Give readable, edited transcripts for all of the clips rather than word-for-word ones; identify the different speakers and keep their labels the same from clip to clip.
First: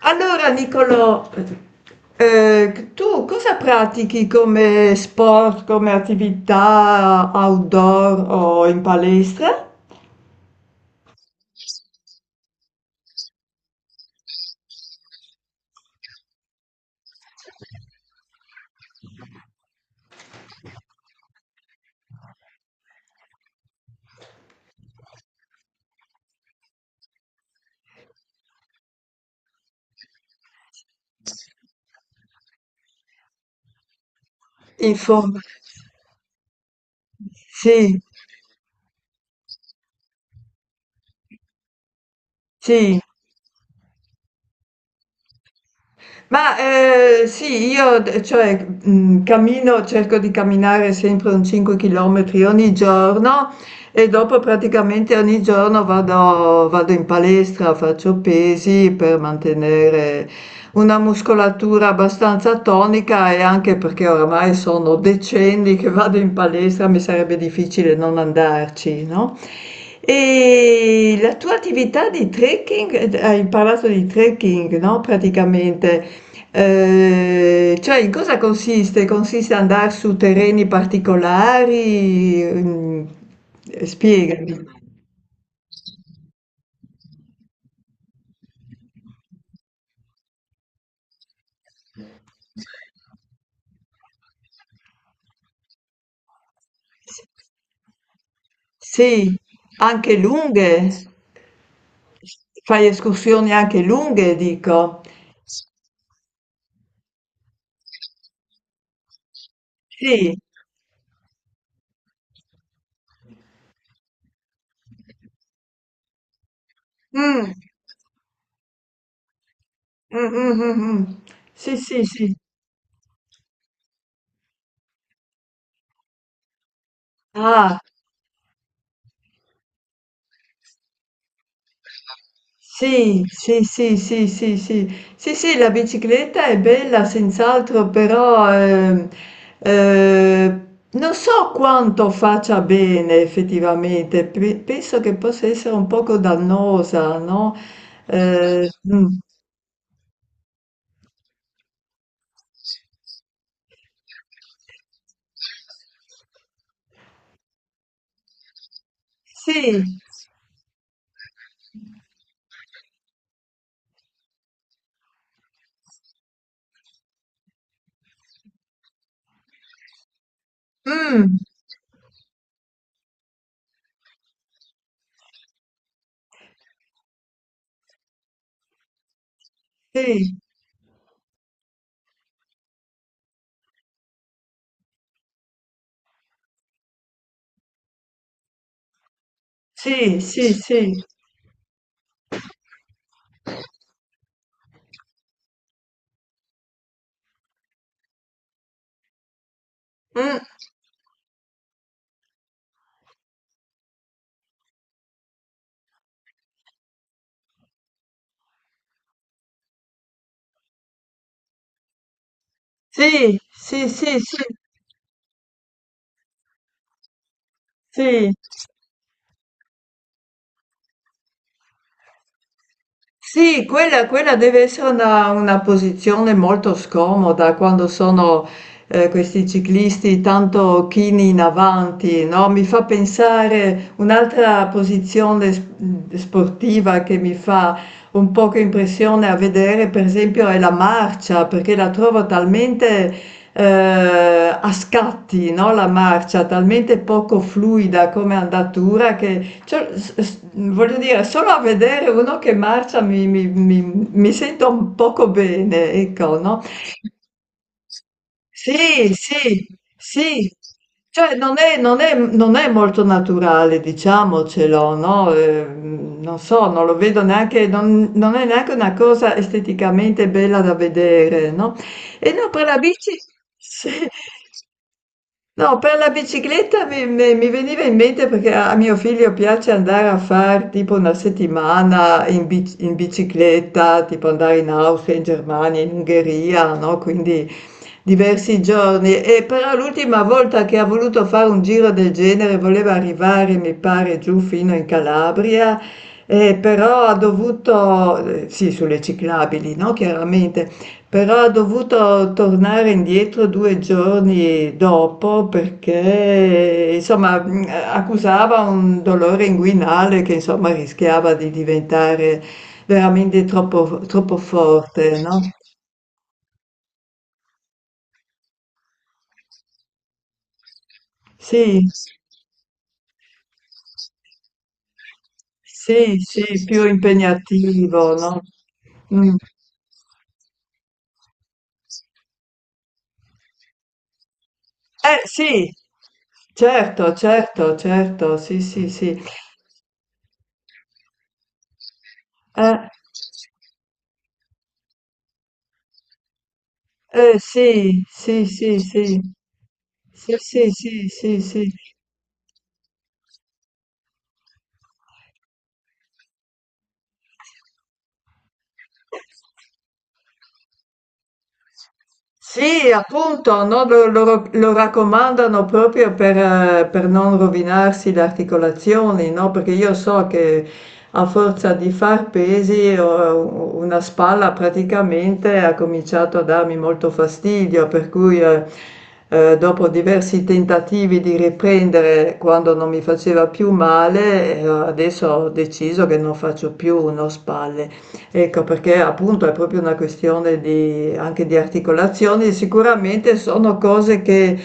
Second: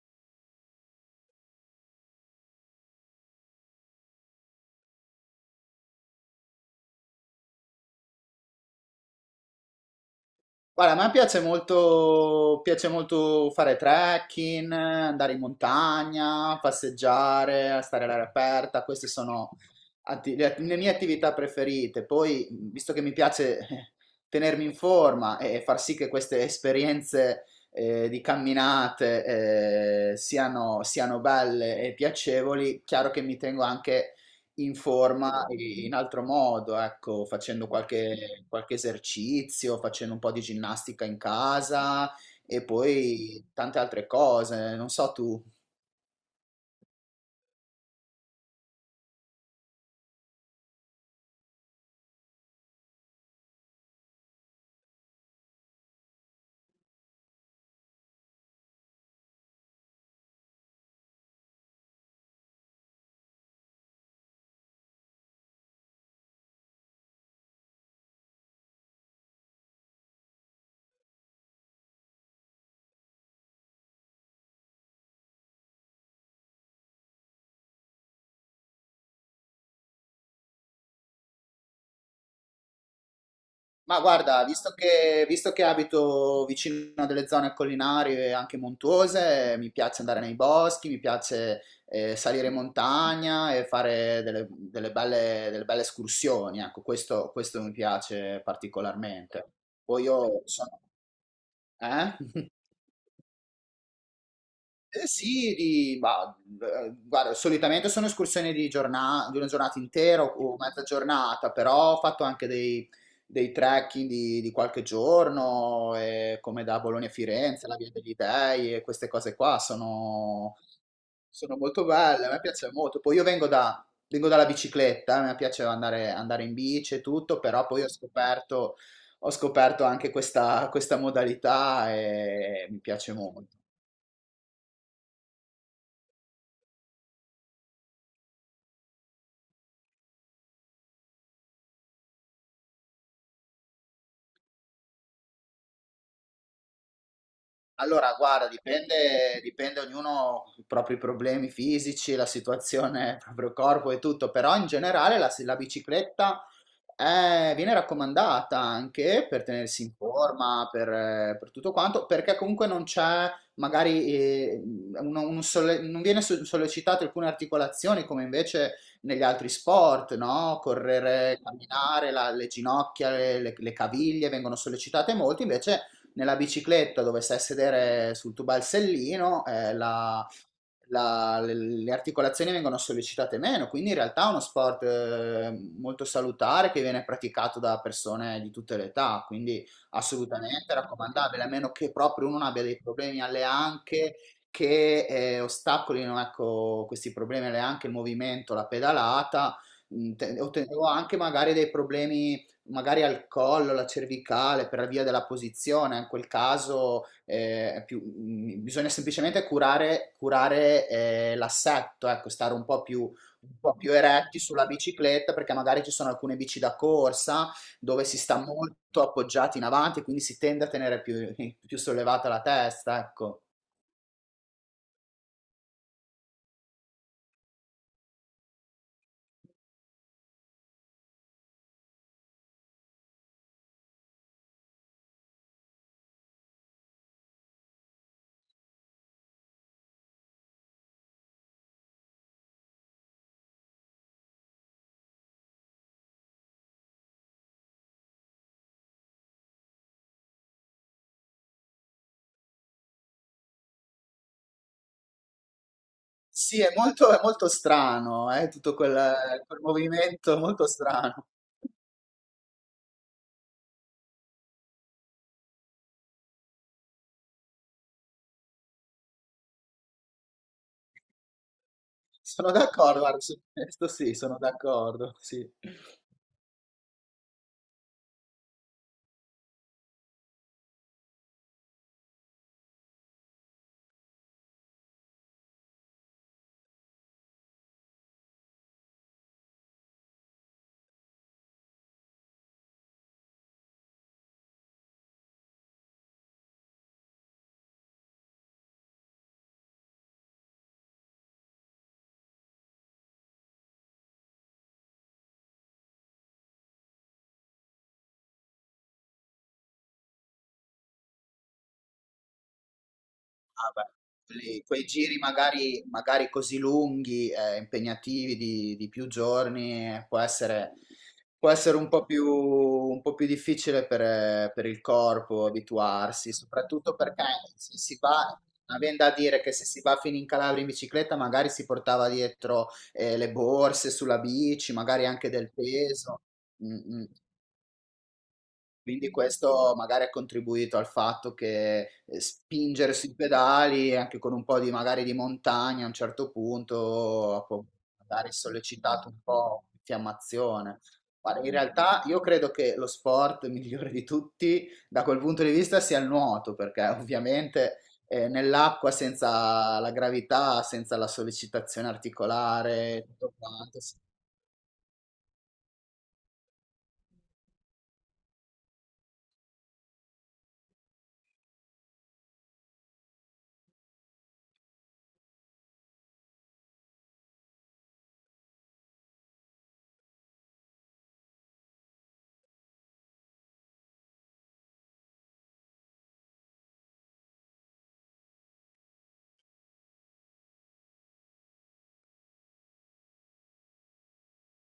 Speaker 1: Allora, Nicolò, tu cosa pratichi come sport, come attività outdoor o in palestra?
Speaker 2: Guarda, a me piace molto fare trekking, andare in montagna, passeggiare, stare all'aria aperta, queste sono le mie attività preferite. Poi, visto che mi piace tenermi in forma e far sì che queste esperienze di camminate siano, siano belle e piacevoli, chiaro che mi tengo anche in
Speaker 1: In forma.
Speaker 2: forma e in altro modo, ecco, facendo
Speaker 1: Sì,
Speaker 2: qualche, qualche esercizio, facendo un po' di ginnastica in casa e
Speaker 1: sì.
Speaker 2: poi tante altre cose, non so tu.
Speaker 1: Ma sì, io cammino, cerco di camminare sempre un 5 km ogni giorno. E dopo praticamente ogni giorno vado in palestra, faccio pesi per mantenere una muscolatura abbastanza tonica e anche perché oramai sono decenni che vado in palestra, mi sarebbe difficile non andarci, no. E la tua attività di trekking, d hai parlato di trekking, no, praticamente, cioè in cosa consiste? Consiste andar su terreni particolari? Mhmm.
Speaker 2: Ma guarda,
Speaker 1: Spiegami.
Speaker 2: visto che abito vicino a delle zone collinari e anche montuose, mi piace andare nei boschi, mi piace salire in montagna e fare delle, delle belle escursioni, ecco, questo mi piace
Speaker 1: Sì,
Speaker 2: particolarmente. Poi
Speaker 1: anche
Speaker 2: io sono...
Speaker 1: lunghe?
Speaker 2: Eh?
Speaker 1: Fai escursioni anche lunghe, dico.
Speaker 2: Eh sì, guarda, solitamente sono escursioni di una giornata intera
Speaker 1: Sì.
Speaker 2: o mezza giornata, però ho fatto anche dei trekking di qualche giorno, come da Bologna a
Speaker 1: Mh.
Speaker 2: Firenze, la Via degli Dei e queste cose qua
Speaker 1: Mh, mh,
Speaker 2: sono,
Speaker 1: mh, mh.
Speaker 2: sono
Speaker 1: Sì,
Speaker 2: molto
Speaker 1: sì,
Speaker 2: belle,
Speaker 1: sì.
Speaker 2: a me piace molto. Poi io vengo dalla bicicletta, a me piace andare, andare in bici e tutto, però
Speaker 1: Ah,
Speaker 2: poi ho scoperto anche questa modalità e mi piace
Speaker 1: sì,
Speaker 2: molto.
Speaker 1: sì, sì, sì, sì, sì. Sì, sì, la bicicletta è bella senz'altro, però, ehm, non so quanto faccia bene effettivamente. Penso che possa essere un poco dannosa, no?
Speaker 2: Allora, guarda,
Speaker 1: Ehm, mh.
Speaker 2: dipende, dipende ognuno i propri problemi fisici, la situazione, il proprio corpo e tutto, però in generale la, la bicicletta viene raccomandata anche per
Speaker 1: Sì.
Speaker 2: tenersi in forma, per tutto quanto, perché comunque non c'è magari, un solle- non viene so- sollecitato alcune articolazioni come invece negli altri sport, no?
Speaker 1: Mh.
Speaker 2: Correre, camminare, le ginocchia, le caviglie vengono sollecitate molto, invece nella bicicletta dove stai a sedere sul tuo balsellino,
Speaker 1: Sì,
Speaker 2: le articolazioni vengono sollecitate meno, quindi in realtà è uno sport molto salutare che viene praticato da persone di tutte le età, quindi
Speaker 1: sì, sì,
Speaker 2: assolutamente
Speaker 1: sì.
Speaker 2: raccomandabile, a meno che proprio uno non abbia dei problemi alle anche che ostacolino, ecco, questi problemi alle anche il movimento, la pedalata.
Speaker 1: Mm,
Speaker 2: Ottenevo anche magari dei problemi magari al collo, la cervicale, per via della posizione, in quel caso bisogna semplicemente curare, curare l'assetto, ecco, stare
Speaker 1: sì,
Speaker 2: un po'
Speaker 1: sì,
Speaker 2: più
Speaker 1: sì,
Speaker 2: eretti
Speaker 1: sì,
Speaker 2: sulla bicicletta, perché magari ci sono alcune bici da corsa dove si
Speaker 1: sì.
Speaker 2: sta molto appoggiati in avanti, quindi si tende a tenere più, più sollevata la testa, ecco.
Speaker 1: Sì, quella deve essere una posizione molto scomoda quando sono, questi ciclisti tanto chini in avanti, no, mi fa pensare un'altra posizione sportiva che mi fa un poco impressione a vedere, per esempio, è la marcia, perché la trovo talmente, a scatti, no, la marcia, talmente poco fluida come andatura che cioè, voglio dire, solo a vedere uno che marcia mi sento un poco bene, ecco,
Speaker 2: Sì,
Speaker 1: no?
Speaker 2: è molto strano, tutto
Speaker 1: Sì,
Speaker 2: quel, quel
Speaker 1: sì,
Speaker 2: movimento
Speaker 1: sì.
Speaker 2: molto strano.
Speaker 1: Cioè, non è molto naturale, diciamocelo, no? Non so, non lo vedo neanche, non è neanche una cosa esteticamente bella da vedere, no? E no,
Speaker 2: Sono
Speaker 1: per la
Speaker 2: d'accordo,
Speaker 1: bici,
Speaker 2: guarda, su questo
Speaker 1: sì.
Speaker 2: sì, sono d'accordo, sì.
Speaker 1: No, per la bicicletta mi veniva in mente perché a mio figlio piace andare a fare tipo una settimana in, in bicicletta, tipo andare in Austria, in Germania, in Ungheria, no? Quindi diversi giorni. E però l'ultima volta che ha voluto fare un giro del genere voleva arrivare, mi pare, giù fino in Calabria, però ha dovuto, sì, sulle ciclabili, no? Chiaramente. Però ha dovuto tornare indietro 2 giorni dopo perché insomma, mhmm, accusava un dolore inguinale che insomma rischiava di diventare veramente
Speaker 2: Ah
Speaker 1: troppo
Speaker 2: beh,
Speaker 1: troppo
Speaker 2: lì quei giri
Speaker 1: forte, no.
Speaker 2: magari, magari così lunghi, impegnativi di più giorni, può essere
Speaker 1: Sì,
Speaker 2: un po' più difficile per il corpo
Speaker 1: sì,
Speaker 2: abituarsi,
Speaker 1: sì, più
Speaker 2: soprattutto perché se si
Speaker 1: impegnativo,
Speaker 2: va,
Speaker 1: no.
Speaker 2: avendo a
Speaker 1: Mh.
Speaker 2: dire che se si va fino in Calabria in bicicletta, magari si portava dietro, le borse sulla bici, magari
Speaker 1: Eh
Speaker 2: anche del
Speaker 1: sì,
Speaker 2: peso. Mm, mm.
Speaker 1: certo, certo, certo, sì, sì,
Speaker 2: Quindi
Speaker 1: sì.
Speaker 2: questo magari ha contribuito al fatto che
Speaker 1: Eh,
Speaker 2: spingere sui pedali, anche con un po' di magari di montagna a un certo punto,
Speaker 1: eh sì,
Speaker 2: magari
Speaker 1: sì, sì, sì.
Speaker 2: sollecitato un po'
Speaker 1: Sì, sì,
Speaker 2: l'infiammazione.
Speaker 1: sì, sì,
Speaker 2: Guarda, in
Speaker 1: sì.
Speaker 2: realtà io credo che lo sport migliore di tutti da quel punto di vista sia il nuoto, perché ovviamente nell'acqua senza la gravità, senza la sollecitazione
Speaker 1: Sì,
Speaker 2: articolare, tutto
Speaker 1: appunto,
Speaker 2: quanto.
Speaker 1: no, lo raccomandano proprio per non rovinarsi le articolazioni, no? Perché io so che a forza di far pesi una spalla praticamente ha cominciato a darmi molto fastidio, per cui dopo diversi tentativi di riprendere quando non mi faceva più male, adesso ho deciso che non faccio più uno spalle. Ecco, perché appunto è proprio una questione di, anche di articolazioni, sicuramente sono cose che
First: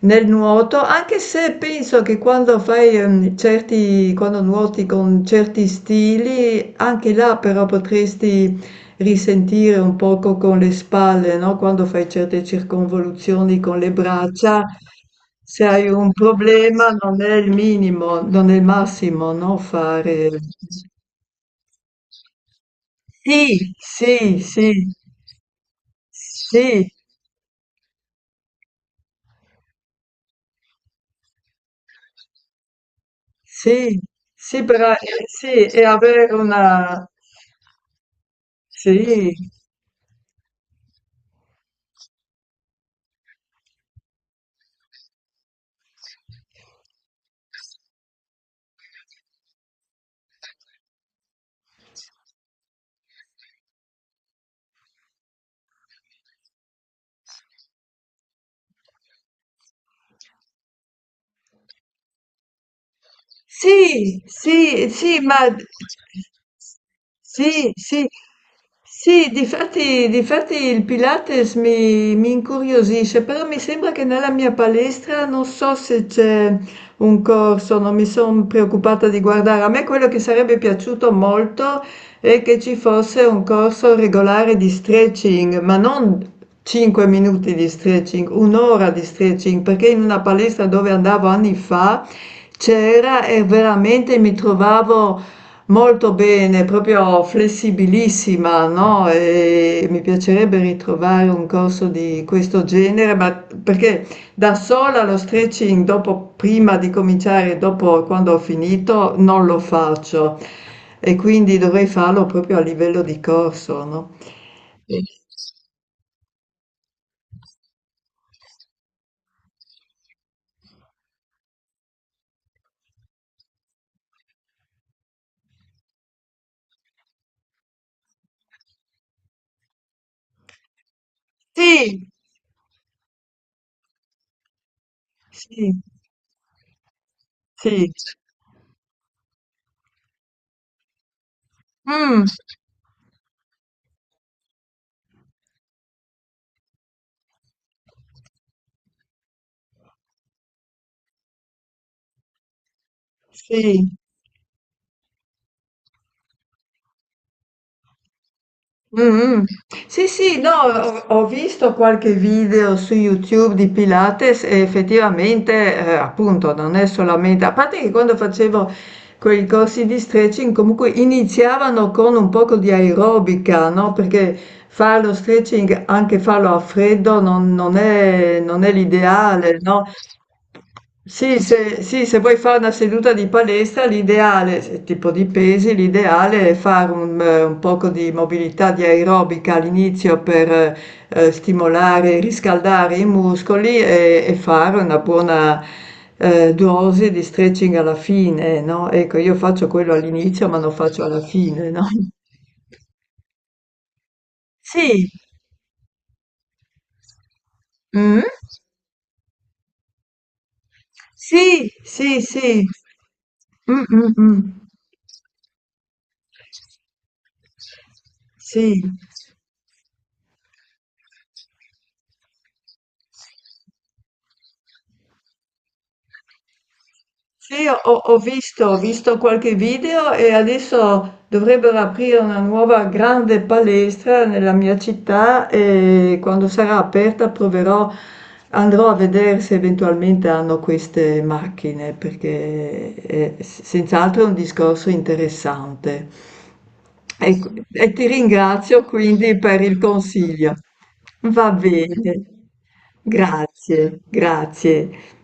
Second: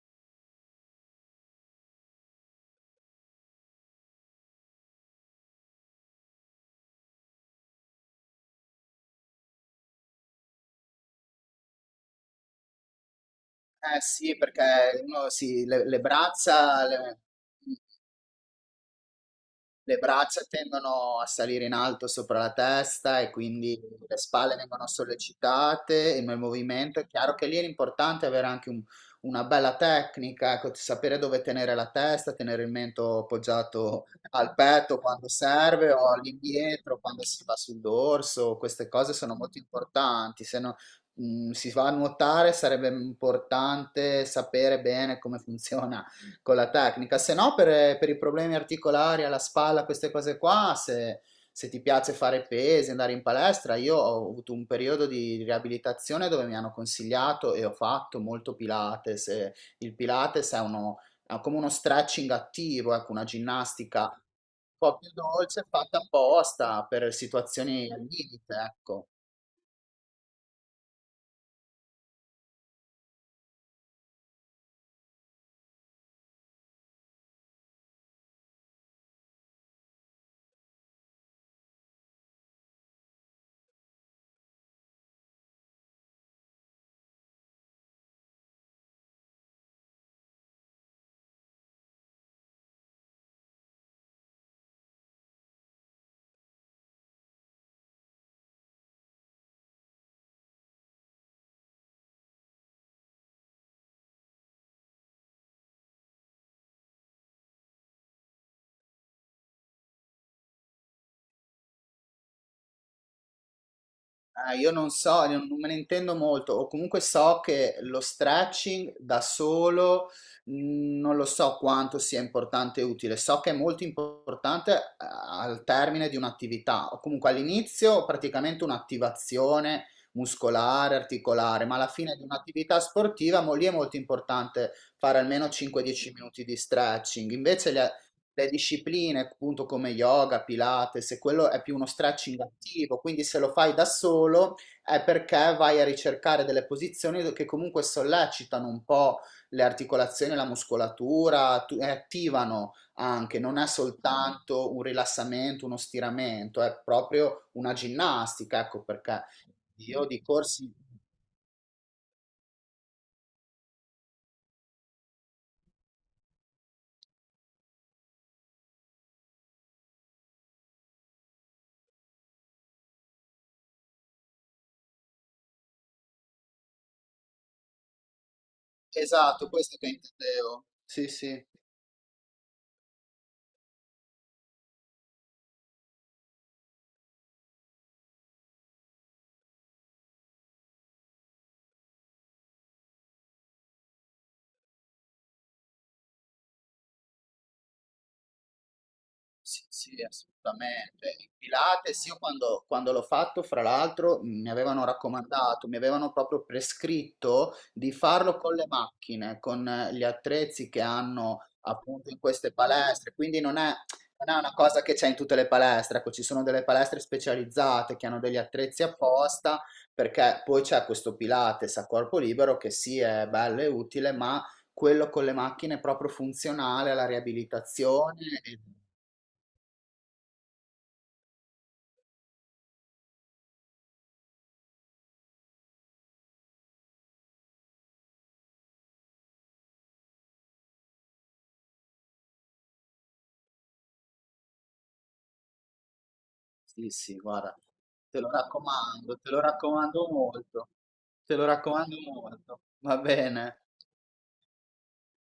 Speaker 1: nel nuoto, anche se penso che quando fai quando nuoti con certi stili, anche là però potresti risentire un poco con le spalle, no? Quando fai certe circonvoluzioni con le
Speaker 2: Eh sì,
Speaker 1: braccia,
Speaker 2: perché uno
Speaker 1: se
Speaker 2: si,
Speaker 1: hai un problema non è il minimo, non è il massimo, no?
Speaker 2: le
Speaker 1: Fare...
Speaker 2: braccia tendono a salire in alto sopra la testa e
Speaker 1: Sì,
Speaker 2: quindi le
Speaker 1: sì,
Speaker 2: spalle
Speaker 1: sì,
Speaker 2: vengono sollecitate e nel
Speaker 1: sì,
Speaker 2: movimento è chiaro che lì è importante avere anche una bella tecnica, ecco, sapere dove tenere la testa, tenere il mento
Speaker 1: sì,
Speaker 2: appoggiato al
Speaker 1: sì,
Speaker 2: petto quando
Speaker 1: sì, e
Speaker 2: serve o
Speaker 1: avere
Speaker 2: all'indietro
Speaker 1: una,
Speaker 2: quando si va sul dorso, queste cose
Speaker 1: sì.
Speaker 2: sono molto importanti, se no, si va a nuotare sarebbe importante sapere bene come funziona con la tecnica, se no per, per i problemi articolari alla spalla, queste cose qua, se, se ti piace fare pesi, andare in palestra, io ho avuto un periodo di riabilitazione dove mi hanno consigliato e ho fatto molto Pilates. Il Pilates è uno, è come uno stretching attivo, ecco, una ginnastica
Speaker 1: Sì,
Speaker 2: un
Speaker 1: sì,
Speaker 2: po' più
Speaker 1: sì, ma
Speaker 2: dolce, fatta apposta per
Speaker 1: sì,
Speaker 2: situazioni al
Speaker 1: sì,
Speaker 2: limite, ecco.
Speaker 1: sì, difatti, difatti il Pilates mi incuriosisce, però mi sembra che nella mia palestra non so se c'è un corso, non mi sono preoccupata di guardare. A me quello che sarebbe piaciuto molto è che ci fosse un corso regolare di stretching, ma non 5 minuti di stretching, un'ora di stretching, perché in una palestra dove andavo anni fa c'era e veramente mi trovavo molto bene, proprio flessibilissima, no? E mi piacerebbe ritrovare un corso di questo genere, ma perché da sola lo stretching dopo, prima di cominciare, dopo quando ho finito, non lo faccio e quindi dovrei farlo proprio a livello di corso, no?
Speaker 2: Ah, io non
Speaker 1: Sì.
Speaker 2: so, non me ne intendo molto, o comunque so che lo stretching da solo non lo so quanto sia importante e utile, so che è molto importante al termine di un'attività, o comunque all'inizio praticamente un'attivazione muscolare, articolare, ma alla
Speaker 1: Sì,
Speaker 2: fine di un'attività sportiva mo lì è molto importante fare almeno
Speaker 1: sì,
Speaker 2: 5-10 minuti di stretching, invece
Speaker 1: sì.
Speaker 2: le discipline, appunto come yoga, Pilates, e quello è più uno
Speaker 1: Mm,
Speaker 2: stretching attivo, quindi se lo fai da solo è perché vai a ricercare delle posizioni che comunque sollecitano un po' le articolazioni, la muscolatura, e attivano anche, non è
Speaker 1: sì.
Speaker 2: soltanto un rilassamento, uno stiramento, è proprio una ginnastica, ecco perché
Speaker 1: Mh-mh.
Speaker 2: io
Speaker 1: Sì,
Speaker 2: di
Speaker 1: sì, no,
Speaker 2: corsi...
Speaker 1: ho visto qualche video su YouTube di Pilates e effettivamente, appunto non è solamente a parte che quando facevo quei corsi di stretching comunque iniziavano con un poco di aerobica, no? Perché fare lo stretching, anche farlo a freddo, non è, non è
Speaker 2: Esatto,
Speaker 1: l'ideale,
Speaker 2: questo
Speaker 1: no?
Speaker 2: che intendevo. Sì, sì.
Speaker 1: Sì, se vuoi fare una seduta di palestra, l'ideale, tipo di pesi, l'ideale è fare un poco di mobilità di aerobica all'inizio per stimolare e riscaldare i muscoli e fare una buona, dose di stretching alla fine, no, ecco io
Speaker 2: Sì,
Speaker 1: faccio
Speaker 2: sì,
Speaker 1: quello all'inizio, ma lo faccio
Speaker 2: assolutamente.
Speaker 1: alla
Speaker 2: Il
Speaker 1: fine, no.
Speaker 2: Pilates, io quando, quando l'ho fatto, fra l'altro, mi avevano
Speaker 1: Sì,
Speaker 2: raccomandato, mi avevano proprio prescritto di
Speaker 1: mh?
Speaker 2: farlo con le macchine, con gli attrezzi che
Speaker 1: Sì,
Speaker 2: hanno appunto in
Speaker 1: sì,
Speaker 2: queste
Speaker 1: sì.
Speaker 2: palestre. Quindi non è,
Speaker 1: Mh, mh,
Speaker 2: non è
Speaker 1: mh.
Speaker 2: una cosa che c'è in tutte le palestre. Ecco, ci sono delle palestre specializzate che hanno degli
Speaker 1: Sì.
Speaker 2: attrezzi apposta, perché poi c'è questo Pilates a corpo libero che sì, è bello e utile, ma quello con le macchine è proprio funzionale alla
Speaker 1: Sì,
Speaker 2: riabilitazione. E
Speaker 1: ho visto qualche video e adesso dovrebbero aprire una nuova grande palestra nella mia città e quando sarà aperta proverò, andrò a vedere se eventualmente hanno queste macchine perché è senz'altro è un discorso interessante.
Speaker 2: sì, sì,
Speaker 1: E,
Speaker 2: guarda,
Speaker 1: e ti
Speaker 2: te lo
Speaker 1: ringrazio
Speaker 2: raccomando,
Speaker 1: quindi per il consiglio.
Speaker 2: te lo
Speaker 1: Va
Speaker 2: raccomando
Speaker 1: bene,
Speaker 2: molto, va bene.
Speaker 1: grazie, grazie.